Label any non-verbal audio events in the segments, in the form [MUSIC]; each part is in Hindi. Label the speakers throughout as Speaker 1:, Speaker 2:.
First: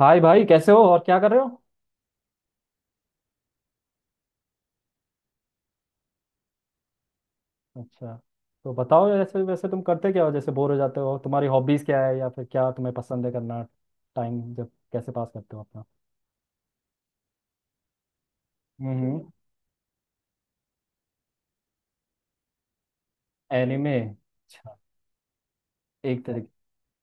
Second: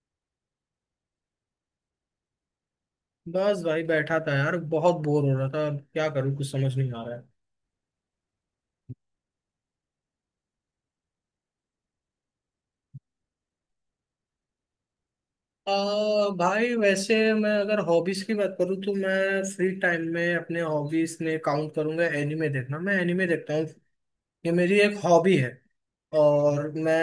Speaker 1: हाय भाई, कैसे हो और क्या कर रहे हो?
Speaker 2: बस भाई बैठा था यार। बहुत बोर हो रहा था। अब क्या करूँ, कुछ समझ नहीं आ रहा है।
Speaker 1: अच्छा। तो बताओ, जैसे वैसे तुम करते क्या हो, जैसे बोर हो जाते हो, तुम्हारी हॉबीज क्या है या फिर क्या तुम्हें पसंद है करना। टाइम जब कैसे पास करते हो अपना?
Speaker 2: भाई वैसे मैं अगर हॉबीज की बात करूँ तो
Speaker 1: हम्म।
Speaker 2: मैं फ्री टाइम में अपने हॉबीज में काउंट करूंगा एनिमे देखना। मैं एनिमे देखता हूँ,
Speaker 1: एनिमे,
Speaker 2: ये
Speaker 1: अच्छा।
Speaker 2: मेरी एक हॉबी है।
Speaker 1: एक तरीके।
Speaker 2: और मैं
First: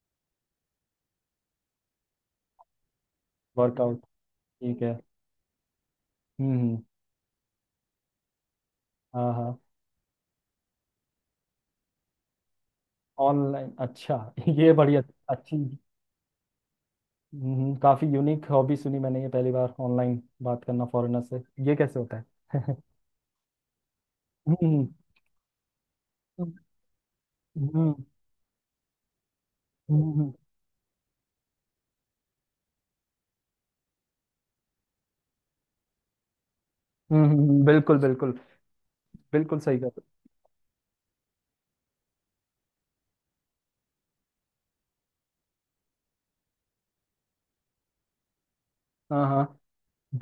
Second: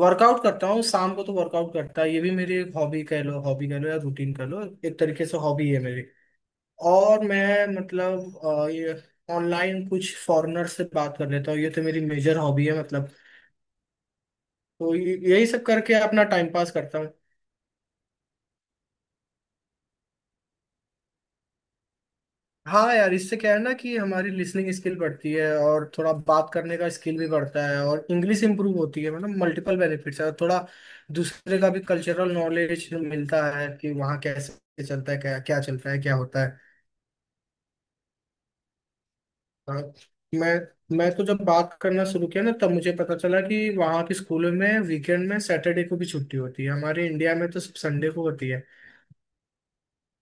Speaker 2: वर्कआउट करता हूँ शाम को, तो वर्कआउट करता है ये भी मेरी एक हॉबी कह लो, हॉबी कह लो या
Speaker 1: वर्कआउट।
Speaker 2: रूटीन कह लो,
Speaker 1: ठीक है।
Speaker 2: एक तरीके से हॉबी है मेरी।
Speaker 1: हम्म।
Speaker 2: और मैं मतलब ये
Speaker 1: हाँ हाँ।
Speaker 2: ऑनलाइन कुछ फॉरेनर से बात कर लेता हूँ, ये तो मेरी मेजर हॉबी है मतलब।
Speaker 1: ऑनलाइन, अच्छा। [LAUGHS] ये
Speaker 2: तो
Speaker 1: बड़ी अच्छ-
Speaker 2: यही
Speaker 1: अच्छी
Speaker 2: सब करके अपना टाइम पास करता हूँ।
Speaker 1: हम्म, काफी यूनिक हॉबी सुनी मैंने, ये पहली बार ऑनलाइन बात करना फॉरेनर से। ये कैसे होता है?
Speaker 2: हाँ यार, इससे क्या है ना कि हमारी लिसनिंग
Speaker 1: हम्म।
Speaker 2: स्किल बढ़ती है, और थोड़ा बात
Speaker 1: हम्म।
Speaker 2: करने का स्किल भी बढ़ता है,
Speaker 1: हम्म।
Speaker 2: और इंग्लिश इंप्रूव होती है। मतलब मल्टीपल बेनिफिट्स है।
Speaker 1: हम्म,
Speaker 2: और थोड़ा दूसरे का भी कल्चरल नॉलेज मिलता है कि वहाँ कैसे चलता है, क्या क्या चलता है, क्या होता है।
Speaker 1: बिल्कुल बिल्कुल। बिल्कुल सही
Speaker 2: हाँ,
Speaker 1: कर।
Speaker 2: मैं तो जब बात करना शुरू किया ना तब मुझे पता चला कि वहाँ के स्कूलों में वीकेंड में सैटरडे को भी छुट्टी होती है। हमारे इंडिया में तो सिर्फ संडे को होती है।
Speaker 1: हाँ हाँ।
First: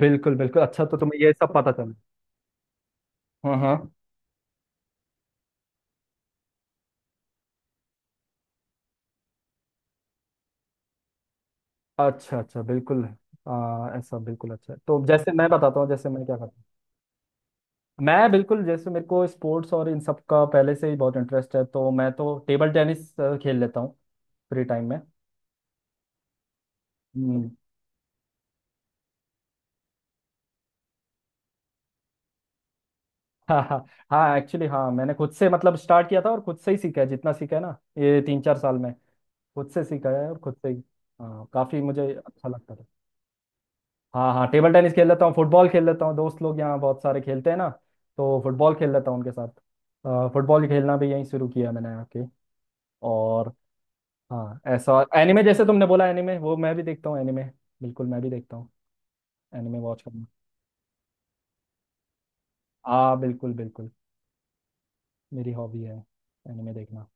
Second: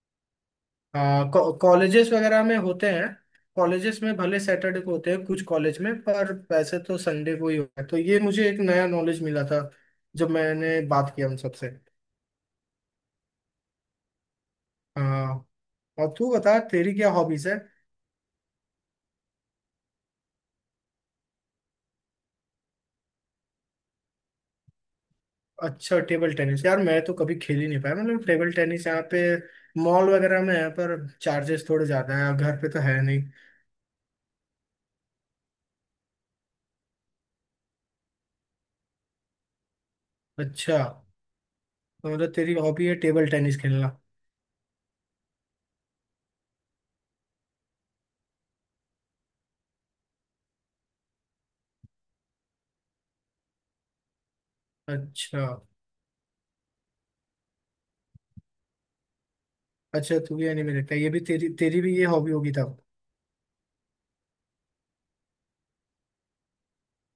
Speaker 1: बिल्कुल बिल्कुल। अच्छा, तो तुम्हें
Speaker 2: हाँ,
Speaker 1: ये सब पता चला।
Speaker 2: कॉलेजेस वगैरह में होते हैं।
Speaker 1: हाँ हाँ।
Speaker 2: कॉलेजेस में भले सैटरडे को होते हैं कुछ कॉलेज में, पर वैसे तो संडे को ही होता है। तो ये मुझे एक नया नॉलेज मिला था जब मैंने बात किया उन सबसे।
Speaker 1: अच्छा अच्छा बिल्कुल। हाँ, ऐसा बिल्कुल अच्छा है। तो जैसे
Speaker 2: हाँ,
Speaker 1: मैं बताता हूँ जैसे
Speaker 2: और
Speaker 1: मैं
Speaker 2: तू
Speaker 1: क्या
Speaker 2: बता,
Speaker 1: करता
Speaker 2: तेरी क्या हॉबीज है।
Speaker 1: हूँ, मैं बिल्कुल जैसे मेरे को स्पोर्ट्स और इन सब का पहले से ही बहुत इंटरेस्ट है, तो मैं तो टेबल टेनिस खेल लेता हूँ फ्री टाइम में।
Speaker 2: अच्छा, टेबल टेनिस। यार मैं तो कभी
Speaker 1: हम्म।
Speaker 2: खेल ही नहीं पाया। मतलब टेबल टेनिस यहाँ पे मॉल वगैरह में है, पर चार्जेस थोड़े ज्यादा हैं। घर पे तो है नहीं।
Speaker 1: [LAUGHS] हाँ हाँ। हाँ, एक्चुअली हाँ मैंने खुद से मतलब स्टार्ट किया था, और खुद से ही सीखा है जितना सीखा है ना ये तीन चार साल में, खुद से सीखा है और खुद से
Speaker 2: अच्छा,
Speaker 1: ही। हाँ, काफ़ी मुझे
Speaker 2: तो मतलब
Speaker 1: अच्छा
Speaker 2: तेरी
Speaker 1: लगता है।
Speaker 2: हॉबी है टेबल टेनिस खेलना।
Speaker 1: हाँ हाँ, टेबल टेनिस खेल लेता हूँ, फुटबॉल खेल लेता हूँ, दोस्त लोग यहाँ बहुत सारे खेलते हैं ना, तो फुटबॉल खेल लेता हूँ उनके साथ। फुटबॉल खेलना भी यहीं शुरू किया मैंने आके। और हाँ, ऐसा एनिमे
Speaker 2: अच्छा,
Speaker 1: जैसे तुमने बोला, एनिमे वो मैं भी देखता हूँ, एनिमे बिल्कुल मैं भी देखता हूँ। एनिमे वॉच
Speaker 2: अच्छा,
Speaker 1: करना,
Speaker 2: तू भी एनिमे देखता है। ये भी तेरी तेरी भी ये हॉबी होगी तब।
Speaker 1: हाँ बिल्कुल बिल्कुल। मेरी हॉबी है एनिमे देखना।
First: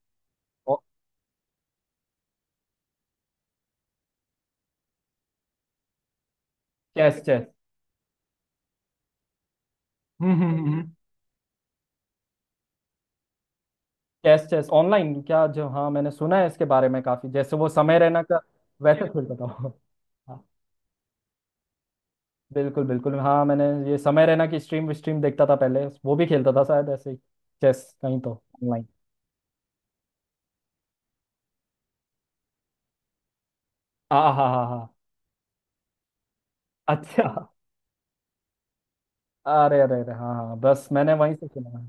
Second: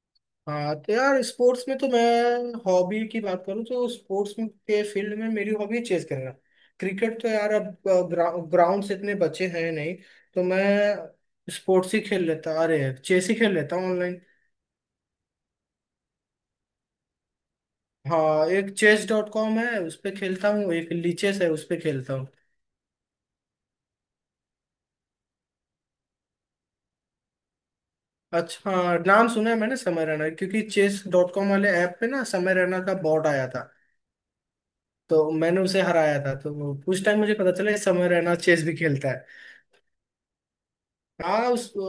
Speaker 2: हाँ,
Speaker 1: और
Speaker 2: तो यार स्पोर्ट्स में तो मैं, हॉबी की बात करूँ तो स्पोर्ट्स में के फील्ड में मेरी हॉबी चेस करना।
Speaker 1: चेस
Speaker 2: क्रिकेट तो
Speaker 1: चेस।
Speaker 2: यार अब ग्राउंड से इतने बच्चे हैं नहीं। तो
Speaker 1: हम्म।
Speaker 2: मैं स्पोर्ट्स ही खेल लेता, अरे चेस ही खेल लेता हूँ ऑनलाइन।
Speaker 1: चेस चेस ऑनलाइन क्या, जो हाँ मैंने सुना है इसके बारे में, काफी जैसे वो समय रहना का।
Speaker 2: हाँ, एक चेस
Speaker 1: वैसे
Speaker 2: डॉट
Speaker 1: खेलता था
Speaker 2: कॉम
Speaker 1: वो।
Speaker 2: है, उस पर
Speaker 1: हाँ।
Speaker 2: खेलता हूँ, एक लीचेस है, उस पर खेलता हूँ।
Speaker 1: बिल्कुल बिल्कुल, हाँ मैंने ये समय रहना की स्ट्रीम स्ट्रीम देखता था पहले, वो भी खेलता था शायद ऐसे ही, चेस कहीं तो
Speaker 2: अच्छा
Speaker 1: ऑनलाइन।
Speaker 2: हाँ, नाम सुना है मैंने समय रैना, क्योंकि चेस डॉट कॉम वाले ऐप पे ना समय रैना का बॉट आया था।
Speaker 1: हाँ हाँ हाँ हाँ।
Speaker 2: तो मैंने उसे हराया था, तो उस टाइम
Speaker 1: अच्छा।
Speaker 2: मुझे पता चला ये समय रैना चेस भी खेलता है।
Speaker 1: अरे अरे अरे हाँ हाँ, बस मैंने वहीं से
Speaker 2: हाँ, उस
Speaker 1: सुना है।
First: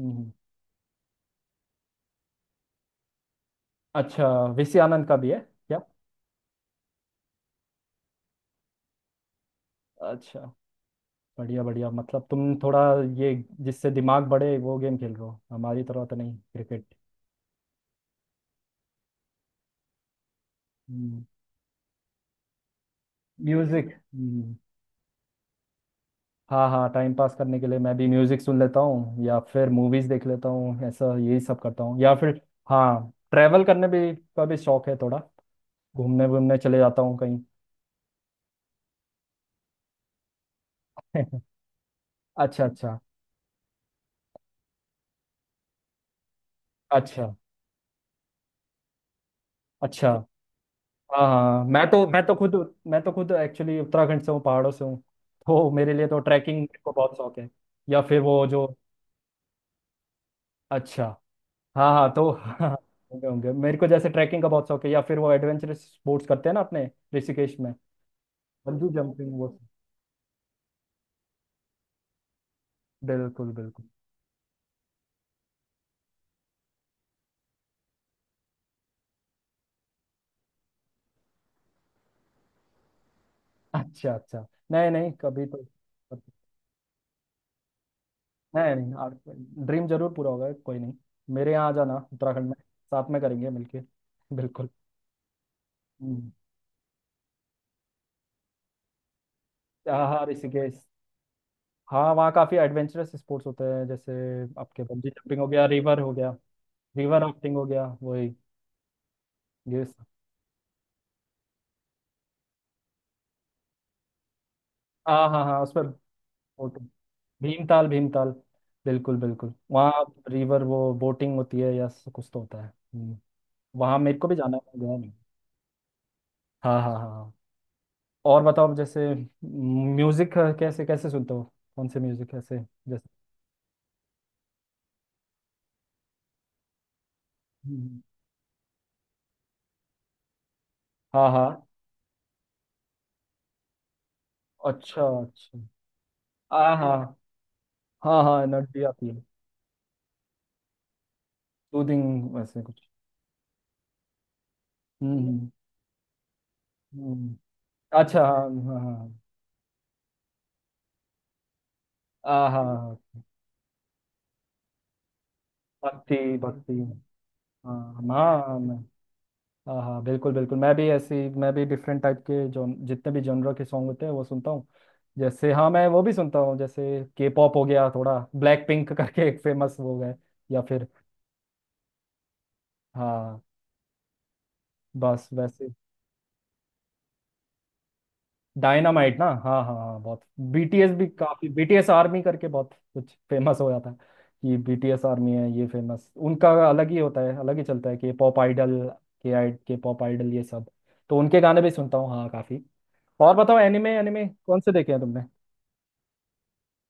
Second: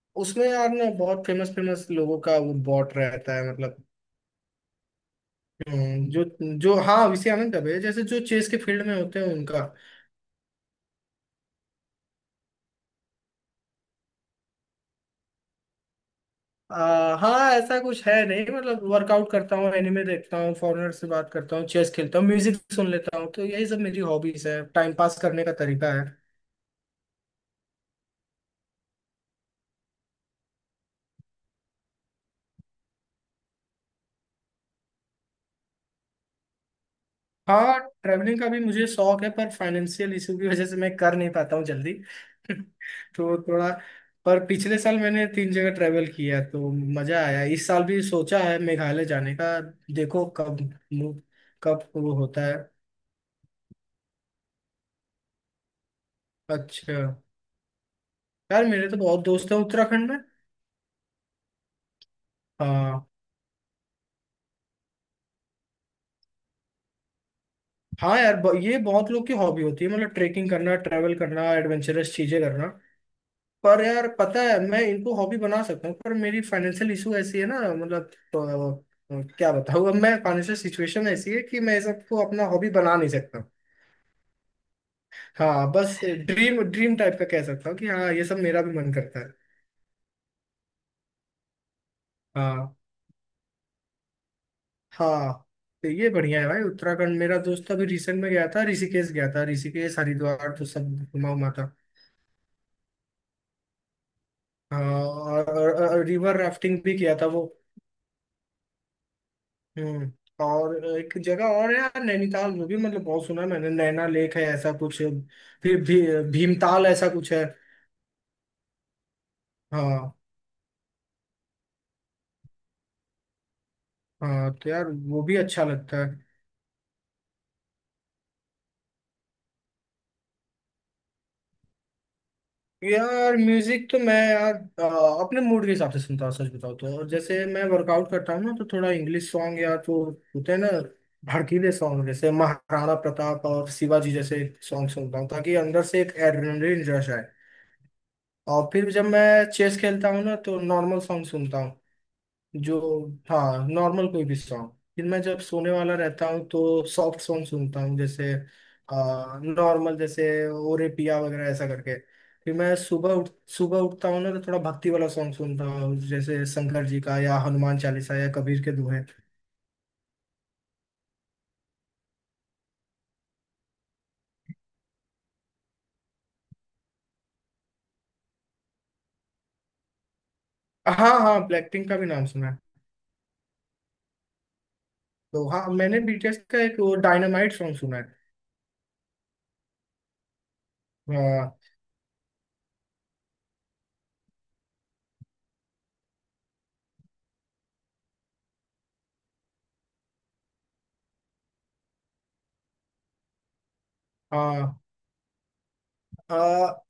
Speaker 1: हम्म।
Speaker 2: उसमें यार ना बहुत फेमस फेमस लोगों का वो बॉट रहता है मतलब।
Speaker 1: अच्छा। वीसी आनंद का भी है क्या?
Speaker 2: जो जो हाँ विषय आनंद दबे जैसे जो चेस के फील्ड में होते हैं उनका।
Speaker 1: अच्छा बढ़िया बढ़िया, मतलब तुम थोड़ा ये जिससे दिमाग बढ़े वो गेम खेल रहे हो, हमारी तरह तो नहीं क्रिकेट।
Speaker 2: हाँ ऐसा कुछ है नहीं। मतलब वर्कआउट करता हूँ, एनिमे देखता हूँ, फॉरेनर से बात करता हूँ, चेस खेलता हूँ, म्यूजिक सुन लेता हूँ। तो यही सब
Speaker 1: म्यूजिक।
Speaker 2: मेरी हॉबीज है, टाइम पास करने का तरीका है।
Speaker 1: हाँ हाँ, टाइम पास करने के लिए मैं भी म्यूजिक सुन लेता हूँ या फिर मूवीज देख लेता हूँ, ऐसा यही सब करता हूँ, या फिर हाँ ट्रैवल करने भी का भी शौक है थोड़ा। घूमने घूमने चले जाता हूँ कहीं।
Speaker 2: हाँ, ट्रैवलिंग का भी मुझे शौक है, पर फाइनेंशियल इशू की वजह से मैं कर नहीं पाता
Speaker 1: [LAUGHS]
Speaker 2: हूँ जल्दी। [LAUGHS]
Speaker 1: अच्छा अच्छा।
Speaker 2: तो थोड़ा, पर पिछले साल मैंने तीन जगह ट्रैवल किया तो मजा
Speaker 1: अच्छा
Speaker 2: आया। इस साल भी सोचा है मेघालय जाने का।
Speaker 1: अच्छा।
Speaker 2: देखो कब, मु-
Speaker 1: हाँ हाँ, मैं
Speaker 2: कब
Speaker 1: तो
Speaker 2: वो
Speaker 1: मैं तो
Speaker 2: होता
Speaker 1: खुद,
Speaker 2: है।
Speaker 1: मैं तो खुद एक्चुअली उत्तराखंड से हूँ, पहाड़ों से हूँ, तो मेरे लिए तो ट्रैकिंग को
Speaker 2: अच्छा,
Speaker 1: बहुत शौक है, या फिर वो जो।
Speaker 2: यार मेरे तो बहुत दोस्त हैं उत्तराखंड में।
Speaker 1: अच्छा, हाँ हाँ तो [LAUGHS] हाँ,
Speaker 2: हाँ
Speaker 1: होंगे होंगे। मेरे को जैसे ट्रैकिंग का बहुत शौक है या फिर वो एडवेंचरस स्पोर्ट्स करते हैं ना अपने ऋषिकेश में,
Speaker 2: हाँ, यार ये
Speaker 1: बंजी
Speaker 2: बहुत लोग
Speaker 1: जंपिंग
Speaker 2: की
Speaker 1: वो।
Speaker 2: हॉबी होती है, मतलब ट्रेकिंग करना, ट्रैवल करना, एडवेंचरस चीजें करना।
Speaker 1: बिल्कुल
Speaker 2: पर
Speaker 1: बिल्कुल।
Speaker 2: यार पता है, मैं इनको हॉबी बना सकता हूँ, पर मेरी फाइनेंशियल इशू ऐसी है ना। मतलब तो, क्या बताऊँ अब। मैं, फाइनेंशियल सिचुएशन ऐसी है कि मैं ये सबको अपना हॉबी बना नहीं सकता।
Speaker 1: अच्छा अच्छा। नहीं नहीं, कभी तो।
Speaker 2: हाँ बस, ड्रीम ड्रीम टाइप का कह सकता हूँ कि हाँ ये सब मेरा
Speaker 1: नहीं
Speaker 2: भी
Speaker 1: नहीं,
Speaker 2: मन
Speaker 1: आप
Speaker 2: करता है।
Speaker 1: ड्रीम जरूर पूरा होगा, कोई नहीं। मेरे यहाँ आ जाना उत्तराखंड में,
Speaker 2: हाँ
Speaker 1: साथ में करेंगे मिलके। बिल्कुल।
Speaker 2: हाँ, तो ये
Speaker 1: हम्म,
Speaker 2: बढ़िया है भाई उत्तराखंड। मेरा दोस्त अभी रिसेंट में गया था, ऋषिकेश गया था, ऋषिकेश
Speaker 1: हाँ हाँ,
Speaker 2: हरिद्वार तो
Speaker 1: ऋषिकेश।
Speaker 2: सब घुमा उमा था।
Speaker 1: हाँ, वहाँ काफ़ी एडवेंचरस स्पोर्ट्स होते हैं जैसे आपके
Speaker 2: हाँ
Speaker 1: बंजी जंपिंग हो
Speaker 2: और,
Speaker 1: गया, रिवर हो गया,
Speaker 2: रिवर राफ्टिंग भी किया
Speaker 1: रिवर
Speaker 2: था वो।
Speaker 1: राफ्टिंग हो गया, वही ये सब।
Speaker 2: हम्म। और एक जगह और है यार नैनीताल, वो भी मतलब बहुत सुना है मैंने, नैना लेक है ऐसा कुछ।
Speaker 1: हाँ हाँ हाँ
Speaker 2: फिर
Speaker 1: उसमें बोट।
Speaker 2: भीमताल ऐसा कुछ है।
Speaker 1: भीमताल भीमताल, बिल्कुल बिल्कुल, वहाँ
Speaker 2: हाँ
Speaker 1: रिवर वो बोटिंग होती है या कुछ तो होता है। हम्म, वहाँ मेरे को भी
Speaker 2: हाँ,
Speaker 1: जाना है,
Speaker 2: तो
Speaker 1: मैं
Speaker 2: यार
Speaker 1: गया नहीं।
Speaker 2: वो भी अच्छा लगता है।
Speaker 1: हाँ हाँ हाँ हाँ। और बताओ जैसे म्यूजिक कैसे कैसे सुनते हो, कौन से म्यूजिक कैसे, जैसे।
Speaker 2: यार म्यूजिक तो मैं अपने मूड के हिसाब से सुनता हूँ, सच बताऊँ तो। और जैसे मैं
Speaker 1: हम्म,
Speaker 2: वर्कआउट करता हूँ ना तो थोड़ा इंग्लिश सॉन्ग या तो होते हैं ना,
Speaker 1: हाँ हाँ।
Speaker 2: भड़कीले सॉन्ग जैसे महाराणा प्रताप और शिवाजी जैसे सॉन्ग
Speaker 1: अच्छा
Speaker 2: सुनता हूँ, ताकि
Speaker 1: अच्छा।
Speaker 2: अंदर से एक
Speaker 1: हाँ
Speaker 2: एड्रेनलिन
Speaker 1: हाँ
Speaker 2: रश आए।
Speaker 1: हाँ हाँ,
Speaker 2: और
Speaker 1: एनर्जी
Speaker 2: फिर जब
Speaker 1: आती है।
Speaker 2: मैं चेस खेलता हूँ ना तो नॉर्मल सॉन्ग सुनता हूँ,
Speaker 1: सूदिंग वैसे
Speaker 2: जो,
Speaker 1: कुछ।
Speaker 2: हाँ नॉर्मल कोई भी सॉन्ग। फिर
Speaker 1: हम्म
Speaker 2: मैं जब
Speaker 1: हम्म
Speaker 2: सोने वाला रहता हूँ तो सॉफ्ट
Speaker 1: हम्म।
Speaker 2: सॉन्ग सुनता हूँ
Speaker 1: अच्छा
Speaker 2: जैसे,
Speaker 1: हाँ हाँ हाँ
Speaker 2: नॉर्मल जैसे ओरे पिया वगैरह ऐसा करके।
Speaker 1: हाँ।
Speaker 2: फिर
Speaker 1: हाँ हाँ,
Speaker 2: मैं
Speaker 1: हाँ,
Speaker 2: सुबह उठता हूँ ना तो थोड़ा भक्ति वाला सॉन्ग सुनता हूँ
Speaker 1: भक्ति
Speaker 2: जैसे
Speaker 1: भक्ति।
Speaker 2: शंकर जी का या हनुमान
Speaker 1: हाँ
Speaker 2: चालीसा या
Speaker 1: हाँ हाँ,
Speaker 2: कबीर के
Speaker 1: मैं
Speaker 2: दोहे।
Speaker 1: हाँ हाँ बिल्कुल बिल्कुल, मैं भी डिफरेंट टाइप के जो जितने भी जॉनर के सॉन्ग होते हैं वो सुनता हूँ। जैसे हाँ मैं वो भी सुनता हूँ, जैसे के पॉप हो गया थोड़ा ब्लैक पिंक [LAUGHS] करके एक फेमस वो है, या फिर
Speaker 2: हाँ हाँ, ब्लैकपिंक का भी नाम सुना है।
Speaker 1: हाँ बस
Speaker 2: तो हाँ
Speaker 1: वैसे।
Speaker 2: मैंने बीटीएस का एक वो डायनामाइट सॉन्ग सुना है।
Speaker 1: डायनामाइट ना, हाँ हाँ हाँ बहुत। बीटीएस भी काफी,
Speaker 2: हाँ
Speaker 1: बीटीएस आर्मी करके बहुत कुछ फेमस हो जाता है कि बीटीएस आर्मी है, ये फेमस उनका अलग ही होता है, अलग ही चलता है कि पॉप आइडल, के आई के पॉप आइडल ये सब, तो उनके गाने भी सुनता हूँ हाँ काफी। और बताओ, एनिमे एनिमे कौन से
Speaker 2: हाँ,
Speaker 1: देखे हैं तुमने?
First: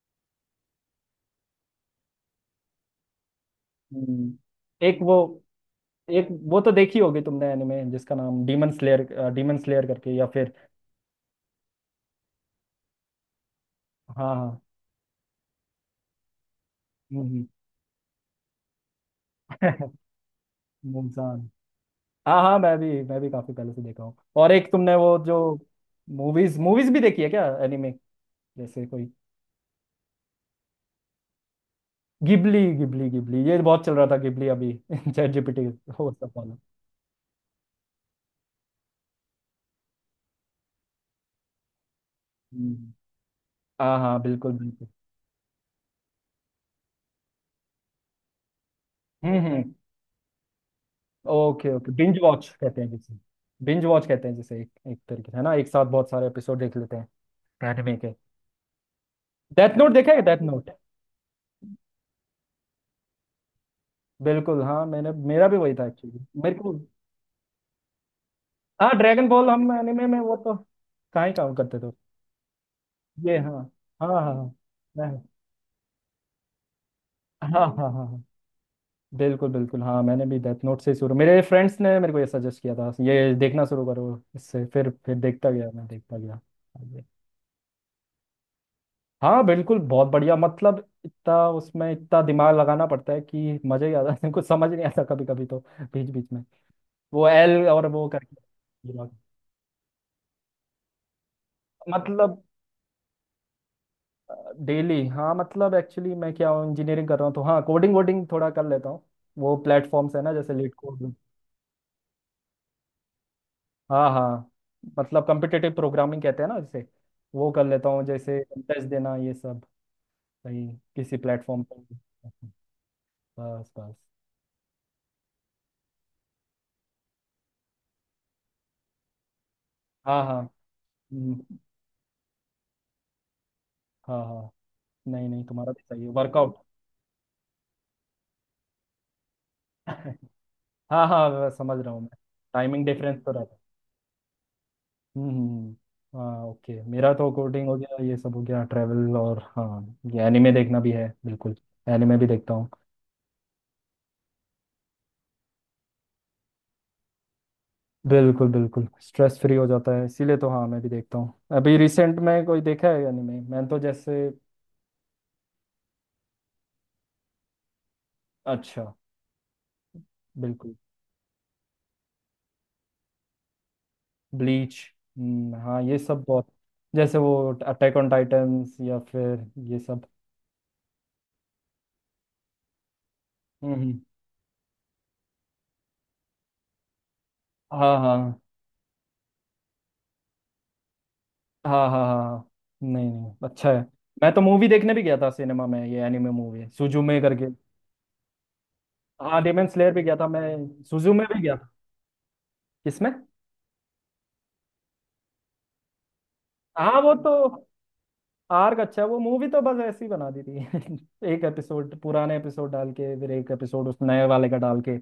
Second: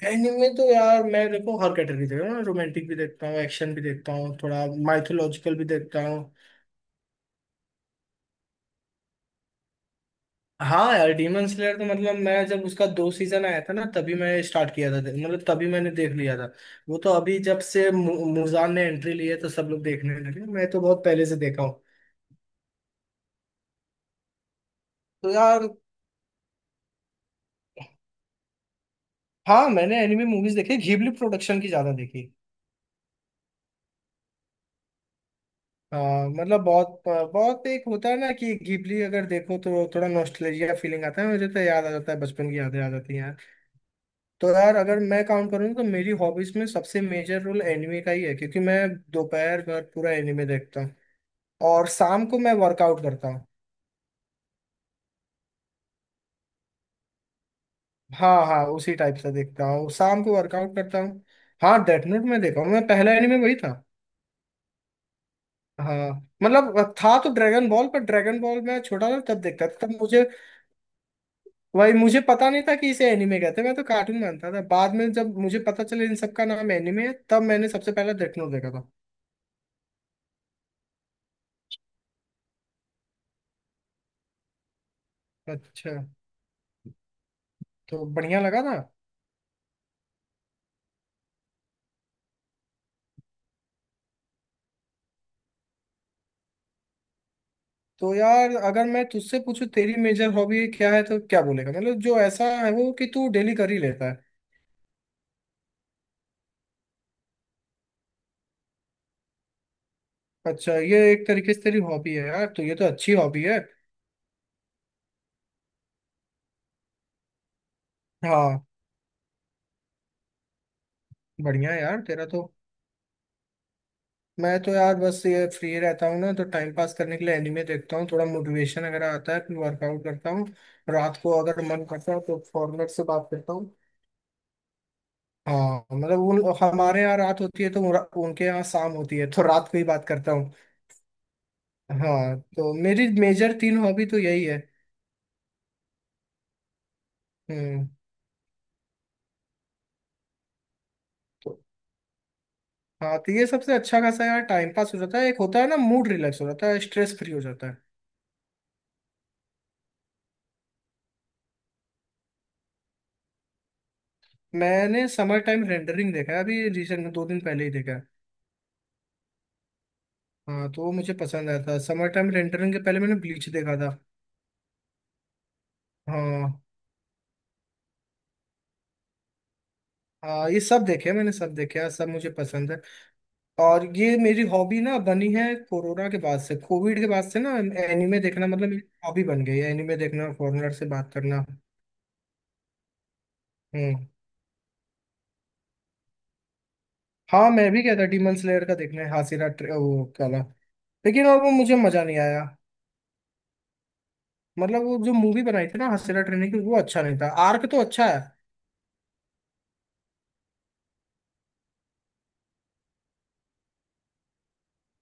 Speaker 2: एनिमे तो यार मैं देखो हर कैटेगरी देखता हूँ। रोमांटिक भी देखता हूँ, एक्शन भी देखता हूँ,
Speaker 1: हम्म,
Speaker 2: थोड़ा
Speaker 1: एक वो
Speaker 2: माइथोलॉजिकल भी देखता हूँ।
Speaker 1: एक वो तो देखी होगी तुमने एनिमे जिसका नाम डीमन स्लेयर, डीमन स्लेयर करके, या फिर
Speaker 2: हाँ यार, डीमन स्लेयर तो मतलब मैं जब उसका दो सीजन आया था ना तभी
Speaker 1: हाँ
Speaker 2: मैं
Speaker 1: हाँ।
Speaker 2: स्टार्ट किया था, मतलब तभी मैंने देख लिया था। वो तो अभी
Speaker 1: हम्म,
Speaker 2: जब से मुजान ने एंट्री ली है तो सब लोग
Speaker 1: हम्म। [LAUGHS]
Speaker 2: देखने लगे, मैं तो बहुत पहले से
Speaker 1: मुमसान।
Speaker 2: देखा हूँ।
Speaker 1: हाँ हाँ मैं भी काफी पहले से देखा हूँ। और एक तुमने वो
Speaker 2: तो
Speaker 1: जो
Speaker 2: यार,
Speaker 1: मूवीज मूवीज भी देखी है क्या एनिमे, जैसे कोई
Speaker 2: हाँ मैंने एनिमे मूवीज देखी, घिबली प्रोडक्शन की ज्यादा देखी।
Speaker 1: गिबली गिबली गिबली, ये बहुत चल रहा था गिबली अभी [LAUGHS] चैट जीपीटी वो
Speaker 2: हाँ
Speaker 1: सब वाला।
Speaker 2: मतलब बहुत बहुत, एक होता है ना कि घिबली अगर देखो तो थोड़ा नॉस्टैल्जिया फीलिंग आता है, मुझे तो याद आ जाता है, बचपन की यादें आ
Speaker 1: हम्म,
Speaker 2: जाती हैं।
Speaker 1: हाँ हाँ
Speaker 2: तो
Speaker 1: बिल्कुल
Speaker 2: यार
Speaker 1: बिल्कुल।
Speaker 2: अगर मैं काउंट करूँ तो मेरी हॉबीज में सबसे मेजर रोल एनिमे का ही है, क्योंकि मैं दोपहर
Speaker 1: हम्म,
Speaker 2: भर पूरा एनिमे देखता हूँ।
Speaker 1: ओके
Speaker 2: और
Speaker 1: ओके, बिंज
Speaker 2: शाम को
Speaker 1: वॉच
Speaker 2: मैं
Speaker 1: कहते हैं
Speaker 2: वर्कआउट
Speaker 1: जिसे,
Speaker 2: करता हूँ।
Speaker 1: बिंज वॉच कहते हैं जैसे एक एक तरीके से है ना, एक साथ बहुत सारे एपिसोड देख लेते हैं एनिमे के।
Speaker 2: हाँ हाँ, उसी टाइप से देखता
Speaker 1: डेथ
Speaker 2: हूँ,
Speaker 1: नोट देखा है,
Speaker 2: शाम को
Speaker 1: डेथ नोट।
Speaker 2: वर्कआउट करता हूँ। हाँ डेथ नोट में देखा हूँ, मैं पहला एनिमे वही था।
Speaker 1: बिल्कुल हाँ मैंने, मेरा भी वही था
Speaker 2: हाँ
Speaker 1: एक्चुअली मेरे को।
Speaker 2: मतलब, था तो ड्रैगन बॉल, पर ड्रैगन बॉल मैं
Speaker 1: हाँ
Speaker 2: छोटा था
Speaker 1: ड्रैगन
Speaker 2: तब
Speaker 1: बॉल,
Speaker 2: देखता
Speaker 1: हम
Speaker 2: था, तब
Speaker 1: एनिमे में
Speaker 2: मुझे,
Speaker 1: वो तो कहाँ ही काम करते थे।
Speaker 2: वही, मुझे पता नहीं था कि इसे
Speaker 1: ये
Speaker 2: एनिमे
Speaker 1: हाँ।
Speaker 2: कहते हैं। मैं तो
Speaker 1: हाँ
Speaker 2: कार्टून
Speaker 1: हाँ
Speaker 2: मानता
Speaker 1: हाँ
Speaker 2: था। बाद
Speaker 1: मैं,
Speaker 2: में जब मुझे पता चला इन सब का नाम एनिमे है, तब
Speaker 1: हाँ हाँ
Speaker 2: मैंने
Speaker 1: हाँ
Speaker 2: सबसे पहले
Speaker 1: हाँ,
Speaker 2: डेथ नोट देखा था।
Speaker 1: बिल्कुल बिल्कुल, हाँ मैंने भी डेथ नोट से शुरू, मेरे फ्रेंड्स ने मेरे को ये सजेस्ट किया था ये देखना शुरू करो, इससे फिर देखता गया, मैं
Speaker 2: अच्छा,
Speaker 1: देखता गया आगे।
Speaker 2: तो बढ़िया लगा था।
Speaker 1: हाँ बिल्कुल बहुत बढ़िया, मतलब इतना उसमें इतना दिमाग लगाना पड़ता है कि मजा ही आ जाता है, कुछ समझ नहीं आता कभी कभी तो, बीच बीच में, वो एल और वो
Speaker 2: तो
Speaker 1: करके।
Speaker 2: यार अगर मैं तुझसे पूछूं तेरी मेजर हॉबी क्या है तो क्या बोलेगा, मतलब जो
Speaker 1: मतलब
Speaker 2: ऐसा है वो कि तू डेली कर ही लेता है।
Speaker 1: डेली हाँ, मतलब एक्चुअली मैं क्या इंजीनियरिंग कर रहा हूँ तो हाँ कोडिंग वोडिंग थोड़ा कर लेता हूँ, वो प्लेटफॉर्म्स है ना जैसे लीड
Speaker 2: अच्छा, ये
Speaker 1: कोड।
Speaker 2: एक तरीके से तेरी हॉबी है यार, तो ये तो अच्छी हॉबी है।
Speaker 1: हाँ हाँ। मतलब कम्पिटिटिव प्रोग्रामिंग कहते हैं ना जैसे, वो कर लेता हूँ, जैसे
Speaker 2: हाँ,
Speaker 1: टेस्ट देना ये सब, कहीं किसी प्लेटफॉर्म
Speaker 2: बढ़िया है
Speaker 1: पर।
Speaker 2: यार तेरा तो।
Speaker 1: बस बस।
Speaker 2: मैं तो यार बस ये फ्री रहता हूँ ना, तो टाइम पास करने के लिए एनिमे देखता हूँ, थोड़ा मोटिवेशन अगर आता है फिर वर्कआउट
Speaker 1: हाँ
Speaker 2: करता
Speaker 1: हाँ।
Speaker 2: हूँ। रात को
Speaker 1: हम्म,
Speaker 2: अगर मन करता है तो फॉरनर से बात करता हूँ।
Speaker 1: हाँ हाँ, नहीं नहीं तुम्हारा तो
Speaker 2: हाँ
Speaker 1: सही है
Speaker 2: मतलब उन,
Speaker 1: वर्कआउट।
Speaker 2: हमारे यहाँ रात होती है तो उनके यहाँ शाम होती है, तो रात को ही बात
Speaker 1: [LAUGHS]
Speaker 2: करता हूँ।
Speaker 1: हाँ हाँ मैं समझ रहा हूँ, मैं
Speaker 2: हाँ तो
Speaker 1: टाइमिंग
Speaker 2: मेरी
Speaker 1: डिफरेंस तो रहता
Speaker 2: मेजर
Speaker 1: है।
Speaker 2: तीन हॉबी तो यही है।
Speaker 1: हाँ ओके, मेरा तो कोडिंग हो
Speaker 2: हम्म।
Speaker 1: गया ये सब हो गया, ट्रैवल और हाँ ये एनिमे देखना भी है बिल्कुल,
Speaker 2: तो
Speaker 1: एनिमे भी देखता हूँ।
Speaker 2: हाँ तो ये सबसे अच्छा खासा यार टाइम पास हो जाता है, एक होता है ना मूड रिलैक्स हो जाता है, स्ट्रेस फ्री हो जाता है।
Speaker 1: बिल्कुल बिल्कुल स्ट्रेस फ्री हो जाता है, इसीलिए तो हाँ मैं भी देखता हूँ, अभी रिसेंट में कोई देखा है एनिमे मैंने तो जैसे।
Speaker 2: मैंने समर टाइम रेंडरिंग देखा है अभी रिसेंट में, 2 दिन पहले ही देखा है।
Speaker 1: अच्छा।
Speaker 2: हाँ,
Speaker 1: बिल्कुल।
Speaker 2: तो वो मुझे पसंद आया था। समर टाइम रेंटरिंग के पहले मैंने ब्लीच देखा था।
Speaker 1: ब्लीच, हाँ ये सब बहुत,
Speaker 2: हाँ
Speaker 1: जैसे वो अटैक ऑन टाइटन्स या फिर ये सब।
Speaker 2: हाँ, ये सब देखे मैंने, सब देखे हाँ, सब मुझे पसंद है।
Speaker 1: हम्म
Speaker 2: और
Speaker 1: हम्म,
Speaker 2: ये मेरी हॉबी ना बनी है कोरोना के बाद से, कोविड के बाद से ना,
Speaker 1: हाँ हाँ
Speaker 2: एनिमे देखना मतलब मेरी हॉबी बन गई है, एनिमे देखना, फॉरेनर से बात करना।
Speaker 1: हाँ हाँ हाँ हाँ। नहीं नहीं अच्छा है।
Speaker 2: हम्म।
Speaker 1: मैं तो मूवी देखने भी गया था सिनेमा में, ये एनिमे मूवी है सुजुमे करके।
Speaker 2: हाँ मैं भी कहता डीमन स्लेयर का देखना है,
Speaker 1: हाँ
Speaker 2: हासिरा
Speaker 1: डेमन स्लेयर भी
Speaker 2: वो
Speaker 1: गया था
Speaker 2: काला,
Speaker 1: मैं, सुजुमे
Speaker 2: लेकिन,
Speaker 1: भी
Speaker 2: और वो
Speaker 1: गया था।
Speaker 2: मुझे मजा नहीं आया।
Speaker 1: किसमें?
Speaker 2: मतलब वो जो मूवी बनाई थी ना हासिरा ट्रेनिंग की, वो
Speaker 1: हाँ
Speaker 2: अच्छा
Speaker 1: वो
Speaker 2: नहीं था,
Speaker 1: तो
Speaker 2: आर्क तो अच्छा है।
Speaker 1: आर्क अच्छा है, वो मूवी तो बस ऐसी बना दी थी [LAUGHS] एक एपिसोड पुराने एपिसोड डाल के फिर एक एपिसोड उस नए वाले का डाल के,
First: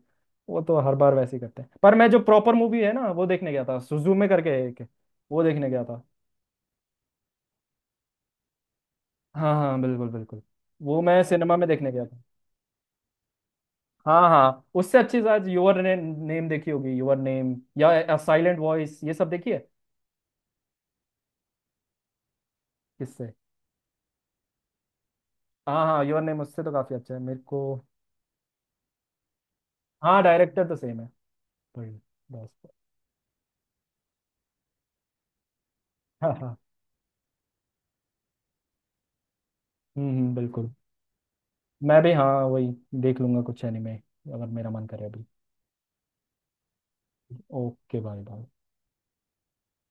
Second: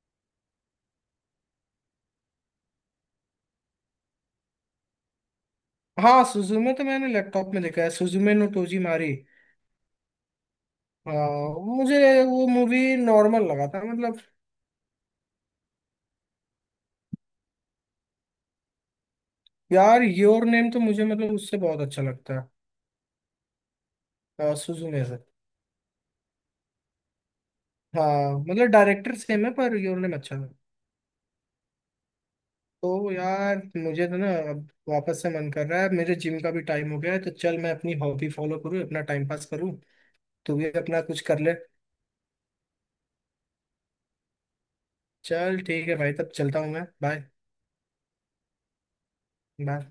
Speaker 1: वो तो हर बार वैसे ही करते हैं, पर मैं जो प्रॉपर मूवी है ना वो देखने गया था सुजुमे करके है एक, वो देखने गया था।
Speaker 2: हाँ, सुजुमे तो मैंने लैपटॉप में देखा है, सुजुमे नो टोजी मारी।
Speaker 1: हाँ हाँ बिल्कुल बिल्कुल, वो मैं
Speaker 2: हाँ,
Speaker 1: सिनेमा में देखने
Speaker 2: मुझे
Speaker 1: गया था।
Speaker 2: वो मूवी नॉर्मल लगा था
Speaker 1: हाँ
Speaker 2: मतलब।
Speaker 1: हाँ, उससे अच्छी शायद योर नेम देखी होगी, योर नेम या साइलेंट वॉइस ये सब देखी है।
Speaker 2: यार योर नेम तो मुझे मतलब उससे बहुत अच्छा लगता
Speaker 1: किससे?
Speaker 2: है, सुजुमे से।
Speaker 1: हाँ हाँ, योर नेम उससे तो काफी अच्छा है मेरे को।
Speaker 2: हाँ, मतलब डायरेक्टर सेम है, पर योर नेम
Speaker 1: हाँ
Speaker 2: अच्छा था।
Speaker 1: डायरेक्टर तो सेम है पर, बस।
Speaker 2: तो यार मुझे तो ना अब वापस से मन कर रहा है, मेरे
Speaker 1: हाँ
Speaker 2: जिम का
Speaker 1: हाँ।
Speaker 2: भी टाइम हो गया है। तो चल, मैं अपनी हॉबी फॉलो करूँ, अपना टाइम पास करूँ। तू
Speaker 1: बिल्कुल।
Speaker 2: भी अपना कुछ कर ले।
Speaker 1: मैं भी हाँ वही, देख लूंगा कुछ एनिमे अगर मेरा मन करे अभी।
Speaker 2: चल ठीक है भाई, तब चलता हूँ मैं, bye.
Speaker 1: Okay bye bye.
Speaker 2: Bye.